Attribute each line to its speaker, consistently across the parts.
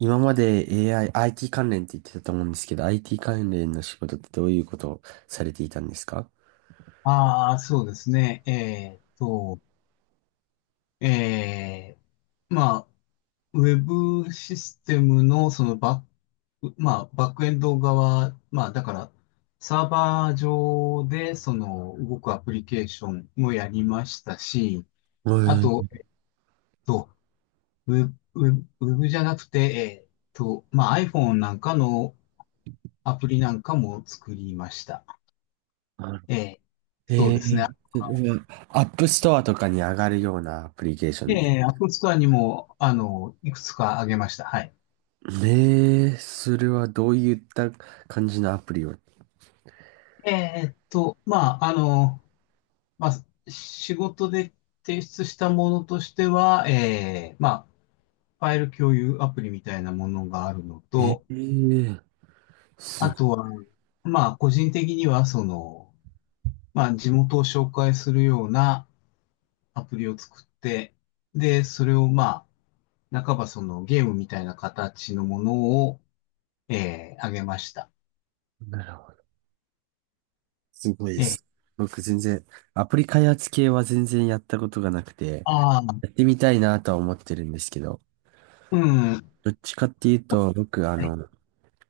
Speaker 1: 今まで AI、IT 関連って言ってたと思うんですけど、IT 関連の仕事ってどういうことをされていたんですか？
Speaker 2: ああ、そうですね。えまあ、ウェブシステムのそのバック、まあ、バックエンド側、まあ、だから、サーバー上でその動くアプリケーションもやりましたし、
Speaker 1: え
Speaker 2: あ
Speaker 1: ー、
Speaker 2: と、と、ウェブ、ウェブじゃなくて、まあ、iPhone なんかのアプリなんかも作りました。えー、そう
Speaker 1: え
Speaker 2: ですね。
Speaker 1: それはアップストアとかに上がるようなアプリケーション。
Speaker 2: App Store にも、あの、いくつかあげました。はい。
Speaker 1: それはどういった感じのアプリを。
Speaker 2: まあ、あの、まあ、仕事で提出したものとしては、まあ、ファイル共有アプリみたいなものがあるの
Speaker 1: え
Speaker 2: と、
Speaker 1: ー、
Speaker 2: あ
Speaker 1: す、
Speaker 2: とは、まあ、個人的には、その、まあ、地元を紹介するようなアプリを作って、で、それを、まあ、半ばそのゲームみたいな形のものを、あげました。
Speaker 1: なるほど。すごいで
Speaker 2: えー、
Speaker 1: す。僕全然、アプリ開発系は全然やったことがなくて、
Speaker 2: ああ、
Speaker 1: やってみたいなとは思ってるんですけど、
Speaker 2: うん、
Speaker 1: どっちかっていうと、僕、
Speaker 2: はい、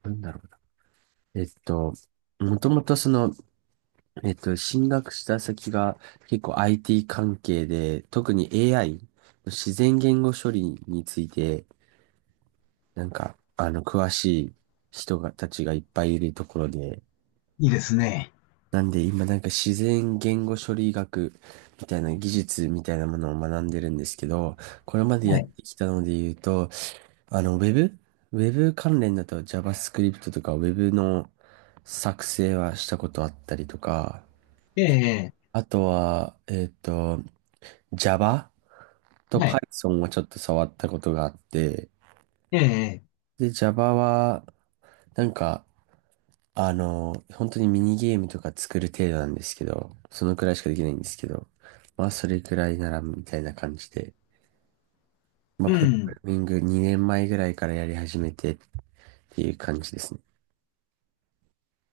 Speaker 1: なんだろう。えっと、もともとその、進学した先が結構 IT 関係で、特に AI、自然言語処理について、詳しいたちがいっぱいいるところで、
Speaker 2: いいですね。
Speaker 1: なんで今なんか自然言語処理学みたいな技術みたいなものを学んでるんですけど、これまでや
Speaker 2: は
Speaker 1: っ
Speaker 2: い、
Speaker 1: てきたので言うと、あの、ウェブ関連だと JavaScript とか Web の作成はしたことあったりとか、
Speaker 2: ええ
Speaker 1: あとは、Java と
Speaker 2: はい、
Speaker 1: Python はちょっと触ったことがあって、
Speaker 2: ええ
Speaker 1: で、Java は、なんか、本当にミニゲームとか作る程度なんですけど、そのくらいしかできないんですけど、まあ、それくらいなら、みたいな感じで、まあ、
Speaker 2: う
Speaker 1: プログ
Speaker 2: ん。
Speaker 1: ラミング2年前ぐらいからやり始めてっていう感じですね。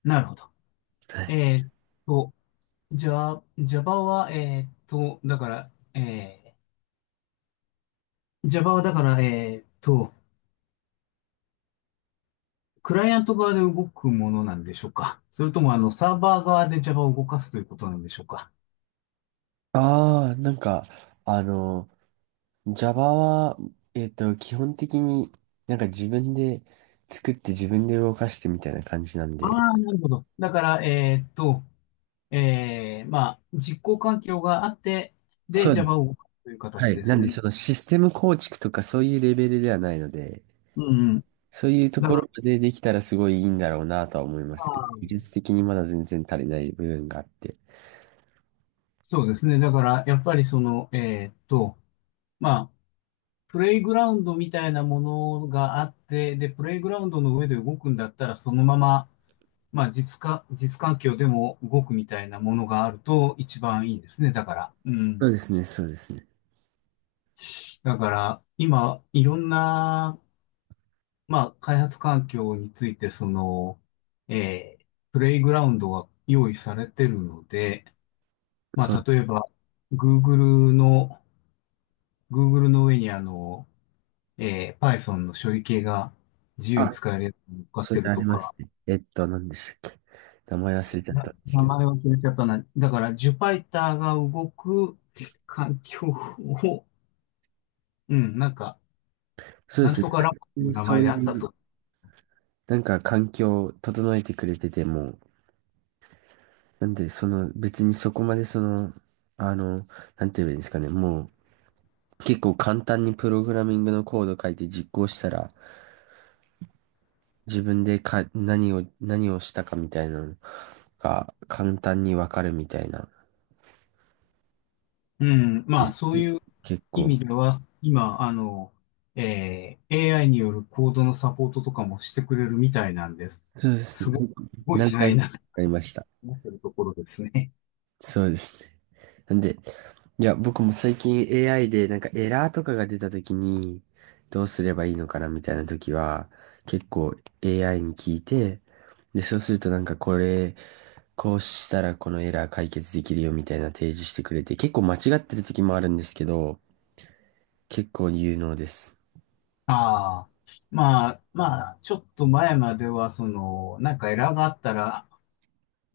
Speaker 2: なるほど。
Speaker 1: はい。
Speaker 2: えーっと、じゃあ、Java は、えーっと、だから、えー、Java はだから、えーっと、クライアント側で動くものなんでしょうか、それとも、あの、サーバー側で Java を動かすということなんでしょうか。
Speaker 1: ああ、なんか、あの、Java は、基本的になんか自分で作って自分で動かしてみたいな感じなん
Speaker 2: あ
Speaker 1: で、
Speaker 2: あ、なるほど。だから、まあ、実行環境があって、で、
Speaker 1: そうです。
Speaker 2: Java を動かすという
Speaker 1: は
Speaker 2: 形
Speaker 1: い。
Speaker 2: で
Speaker 1: なん
Speaker 2: す
Speaker 1: で、
Speaker 2: ね。
Speaker 1: そのシステム構築とかそういうレベルではないので、
Speaker 2: うんうん。
Speaker 1: そういうと
Speaker 2: だ
Speaker 1: ころ
Speaker 2: か
Speaker 1: までできたらすごいいいんだろうなとは思いま
Speaker 2: ら、ま
Speaker 1: すけど、
Speaker 2: あ、
Speaker 1: 技術的にまだ全然足りない部分があって。
Speaker 2: そうですね。だから、やっぱりその、まあ、プレイグラウンドみたいなものがあって、で、プレイグラウンドの上で動くんだったら、そのまま、まあ、実か、実環境でも動くみたいなものがあると一番いいですね。だから。う
Speaker 1: そうで
Speaker 2: ん。
Speaker 1: すね、そうですね。
Speaker 2: だから、今、いろんな、まあ、開発環境について、その、えープレイグラウンドが用意されてるので、ま
Speaker 1: そ
Speaker 2: あ、
Speaker 1: う。
Speaker 2: 例えば、Google の、Google の上にあの、Python の処理系が自由に
Speaker 1: あ、
Speaker 2: 使えるやつに乗っかっ
Speaker 1: そ
Speaker 2: て
Speaker 1: れ
Speaker 2: る
Speaker 1: あり
Speaker 2: と
Speaker 1: ま
Speaker 2: か、
Speaker 1: すね。えっと、何でしたっけ、名前忘れちゃっ
Speaker 2: な
Speaker 1: たんです
Speaker 2: 名
Speaker 1: けど。
Speaker 2: 前忘れちゃったな。だから、ジュパイターが動く環境を、うん、なんか、
Speaker 1: そうで
Speaker 2: なん
Speaker 1: すね。
Speaker 2: とかラボ
Speaker 1: 最
Speaker 2: という
Speaker 1: 近
Speaker 2: 名
Speaker 1: そ
Speaker 2: 前
Speaker 1: う
Speaker 2: であっ
Speaker 1: い
Speaker 2: た
Speaker 1: う
Speaker 2: と。
Speaker 1: なんか環境を整えてくれてても、なんでその別にそこまでその、あの、なんて言えばいいんですかね、もう結構簡単にプログラミングのコード書いて実行したら、自分でか、何をしたかみたいなのが簡単にわかるみたいな
Speaker 2: うん、ま
Speaker 1: で
Speaker 2: あ、
Speaker 1: す。
Speaker 2: そういう
Speaker 1: 結
Speaker 2: 意味
Speaker 1: 構。
Speaker 2: では、今、あの、AI によるコードのサポートとかもしてくれるみたいなんです。
Speaker 1: そうですね。
Speaker 2: すごい、すごい
Speaker 1: 何
Speaker 2: 時代
Speaker 1: 回
Speaker 2: に
Speaker 1: か
Speaker 2: なって
Speaker 1: やりました。
Speaker 2: ってるところですね。
Speaker 1: そうですね。なんで、いや、僕も最近 AI でなんかエラーとかが出た時に、どうすればいいのかなみたいな時は、結構 AI に聞いて、で、そうするとなんかこれ、こうしたらこのエラー解決できるよみたいな提示してくれて、結構間違ってる時もあるんですけど、結構有能です。
Speaker 2: ああ。まあ、まあ、ちょっと前までは、その、なんかエラーがあったら、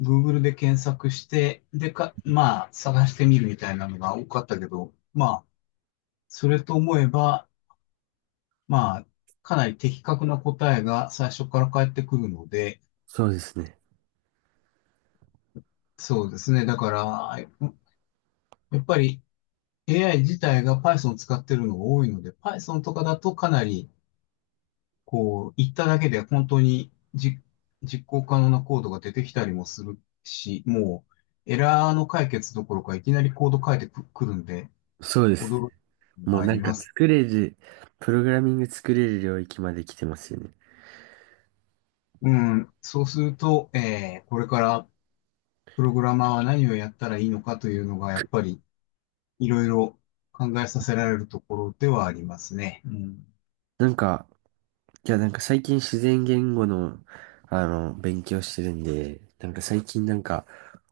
Speaker 2: Google で検索して、でか、まあ、探してみるみたいなのが多かったけど、まあ、それと思えば、まあ、かなり的確な答えが最初から返ってくるので、
Speaker 1: そうですね。
Speaker 2: そうですね。だから、やっぱり AI 自体が Python を使ってるのが多いので、Python とかだとかなり、こう、言っただけで本当にじ実行可能なコードが出てきたりもするし、もう、エラーの解決どころかいきなりコード書いてくくるんで、
Speaker 1: そうです。
Speaker 2: 驚くの
Speaker 1: も
Speaker 2: が
Speaker 1: う
Speaker 2: あ
Speaker 1: な
Speaker 2: り
Speaker 1: んか
Speaker 2: ます。
Speaker 1: 作れる、プログラミング作れる領域まで来てますよね。
Speaker 2: うん、そうすると、これからプログラマーは何をやったらいいのかというのが、やっぱりいろいろ考えさせられるところではありますね。うん。
Speaker 1: なんか、いや、なんか最近自然言語の、あの、勉強してるんで、なんか最近なんか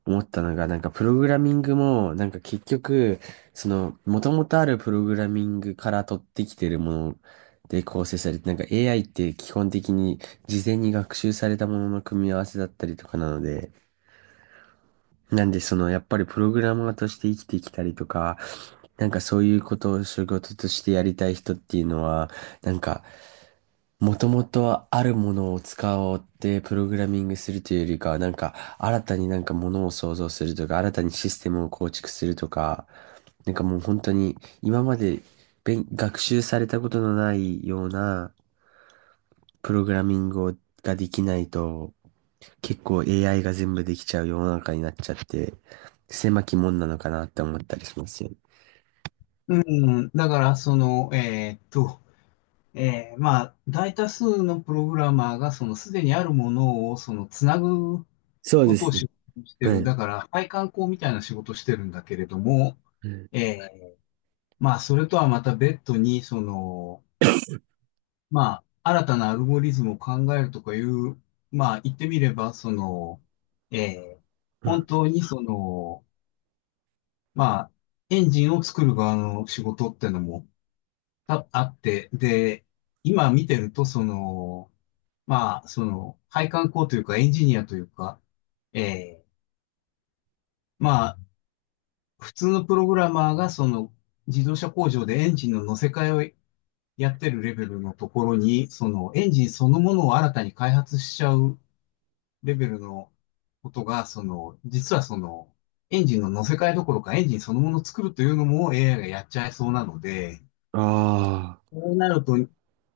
Speaker 1: 思ったのが、なんかプログラミングも、なんか結局、その、元々あるプログラミングから取ってきてるもので構成されて、なんか AI って基本的に事前に学習されたものの組み合わせだったりとかなので、なんでその、やっぱりプログラマーとして生きてきたりとか、なんかそういうことを仕事としてやりたい人っていうのは、なんか、もともとはあるものを使おうってプログラミングするというよりかは、なんか新たになんかものを創造するとか、新たにシステムを構築するとか、なんかもう本当に今まで勉学習されたことのないようなプログラミングをができないと、結構 AI が全部できちゃう世の中になっちゃって、狭き門なのかなって思ったりしますよね。
Speaker 2: うだから、その、まあ、大多数のプログラマーが、その、すでにあるものを、その、つなぐ
Speaker 1: そう
Speaker 2: こ
Speaker 1: で
Speaker 2: とを
Speaker 1: すね。
Speaker 2: 仕事にして
Speaker 1: は
Speaker 2: る。
Speaker 1: い。
Speaker 2: だから、配管工みたいな仕事をしてるんだけれども、
Speaker 1: うん。
Speaker 2: えーまあ、それとはまた別途に、その、まあ、新たなアルゴリズムを考えるとかいう、まあ、言ってみれば、その、ええ本当にその、まあ、エンジンを作る側の仕事ってのもたあって、で、今見てると、その、まあ、その、配管工というか、エンジニアというか、ええまあ、普通のプログラマーが、その、自動車工場でエンジンの乗せ替えをやってるレベルのところに、その、エンジンそのものを新たに開発しちゃうレベルのことが、その、実はその、エンジンの乗せ替えどころかエンジンそのものを作るというのも AI がやっちゃいそうなので、
Speaker 1: ああー。
Speaker 2: そうなると、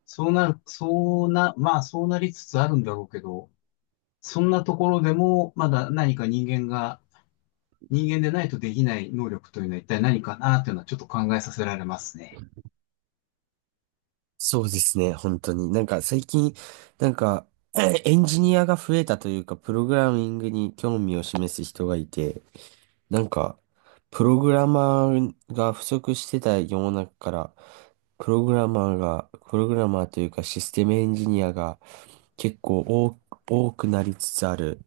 Speaker 2: そうなる、そうな、まあそうなりつつあるんだろうけど、そんなところでもまだ何か人間が、人間でないとできない能力というのは一体何かなというのはちょっと考えさせられますね。
Speaker 1: そうですね、本当に。なんか最近、なんか、エンジニアが増えたというか、プログラミングに興味を示す人がいて、なんか、プログラマーが不足してた世の中から、プログラマーというかシステムエンジニアが結構多多くなりつつある。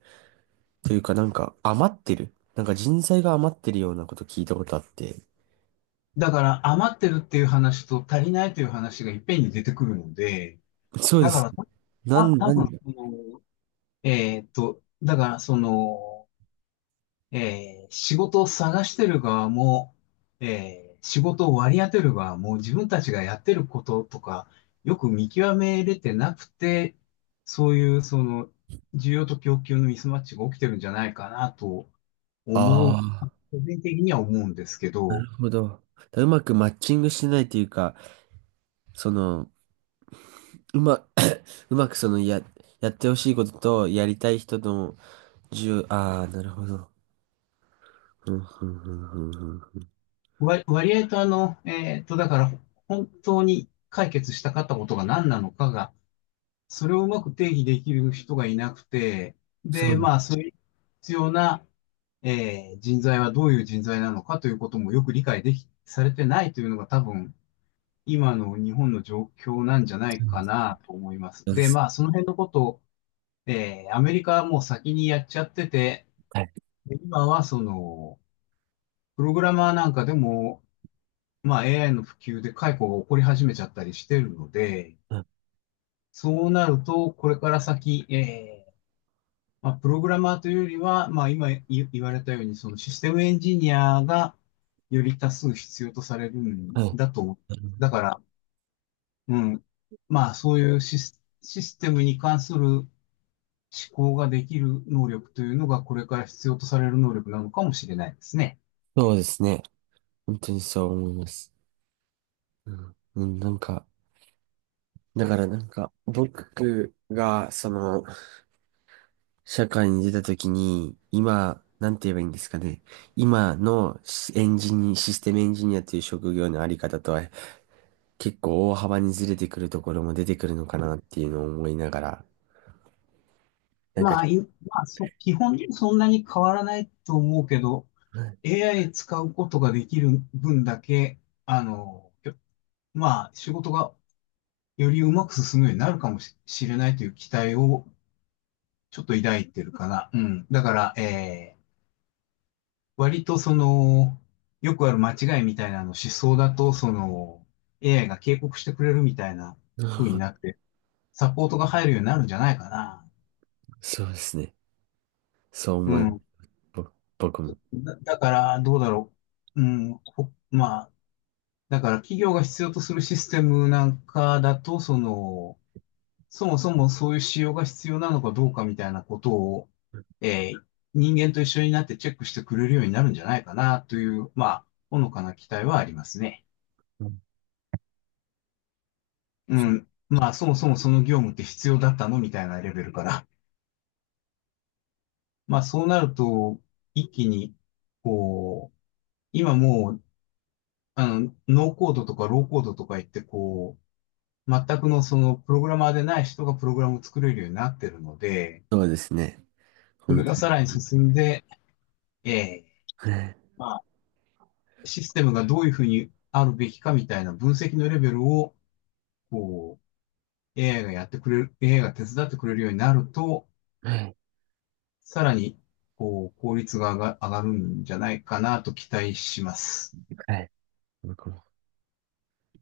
Speaker 1: というかなんか余ってる。なんか人材が余ってるようなこと聞いたことあって。
Speaker 2: だから余ってるっていう話と足りないという話がいっぺんに出てくるので、
Speaker 1: そうで
Speaker 2: だか
Speaker 1: す。
Speaker 2: らた、
Speaker 1: な
Speaker 2: た
Speaker 1: ん、
Speaker 2: 多
Speaker 1: な
Speaker 2: 分
Speaker 1: ん、
Speaker 2: そのだから、その、仕事を探してる側も、仕事を割り当てる側も、自分たちがやってることとか、よく見極めれてなくて、そういう、その、需要と供給のミスマッチが起きてるんじゃないかなと思う、
Speaker 1: あ、
Speaker 2: 個人的には思うんですけ
Speaker 1: なる
Speaker 2: ど、
Speaker 1: ほど。だからうまくマッチングしてないというか、その、うま、うまくそのや、やってほしいことと、やりたい人の重、ああ、なるほど。ふんふんふんふんふんふん、
Speaker 2: 割、割合とあの、だから、本当に解決したかったことが何なのかが、それをうまく定義できる人がいなくて、
Speaker 1: そ
Speaker 2: で、
Speaker 1: う
Speaker 2: ま
Speaker 1: な
Speaker 2: あ、それに必要な、人材はどういう人材なのかということもよく理解でき、されてないというのが多分、今の日本の状況なんじゃないかなと思います。
Speaker 1: んで
Speaker 2: で、
Speaker 1: す。
Speaker 2: まあ、その辺のことを、アメリカはもう先にやっちゃってて、
Speaker 1: はい。
Speaker 2: で今はその、プログラマーなんかでも、まあ、AI の普及で解雇が起こり始めちゃったりしてるので、
Speaker 1: あ、
Speaker 2: そうなると、これから先、まあ、プログラマーというよりは、まあ、今い言われたように、そのシステムエンジニアがより多数必要とされる
Speaker 1: は
Speaker 2: ん
Speaker 1: い。
Speaker 2: だと。だから、うん。まあ、そういうシス、システムに関する思考ができる能力というのが、これから必要とされる能力なのかもしれないですね。
Speaker 1: そうですね。本当にそう思います。うん、うん、なんか、だからなんか、僕が、その、社会に出た時に、今、なんて言えばいいんですかね。今のシステムエンジニアという職業のあり方とは結構大幅にずれてくるところも出てくるのかなっていうのを思いながら、なんか、
Speaker 2: まあ、いそ、基本そんなに変わらないと思うけど、AI 使うことができる分だけ、あの、まあ、仕事がよりうまく進むようになるかもしれないという期待をちょっと抱いてるかな。うん。だから、割とその、よくある間違いみたいなの思想だと、その、AI が警告してくれるみたいな
Speaker 1: うん、
Speaker 2: 風になって、サポートが入るようになるんじゃないかな。
Speaker 1: そうですね。そう
Speaker 2: う
Speaker 1: 思います。
Speaker 2: ん。
Speaker 1: ぼ僕も。
Speaker 2: だ、だから、どうだろう。うん。ほまあ、だから企業が必要とするシステムなんかだと、その、そもそもそういう仕様が必要なのかどうかみたいなことを、えー人間と一緒になってチェックしてくれるようになるんじゃないかなという、まあ、ほのかな期待はありますね。
Speaker 1: うん、
Speaker 2: うん。まあ、そもそもその業務って必要だったのみたいなレベルから。まあ、そうなると、一気に、こう、今もう、あの、ノーコードとかローコードとか言って、こう、全くのそのプログラマーでない人がプログラムを作れるようになってるので、
Speaker 1: そうですね。
Speaker 2: それ
Speaker 1: 本当
Speaker 2: が
Speaker 1: に。
Speaker 2: さらに進んで、ええ
Speaker 1: はい。
Speaker 2: まあシステムがどういうふうにあるべきかみたいな分析のレベルを、こう、AI がやってくれる、AI が手伝ってくれるようになると、
Speaker 1: はい。
Speaker 2: さらに、こう、効率が上が上がるんじゃないかなと期待します。
Speaker 1: はい。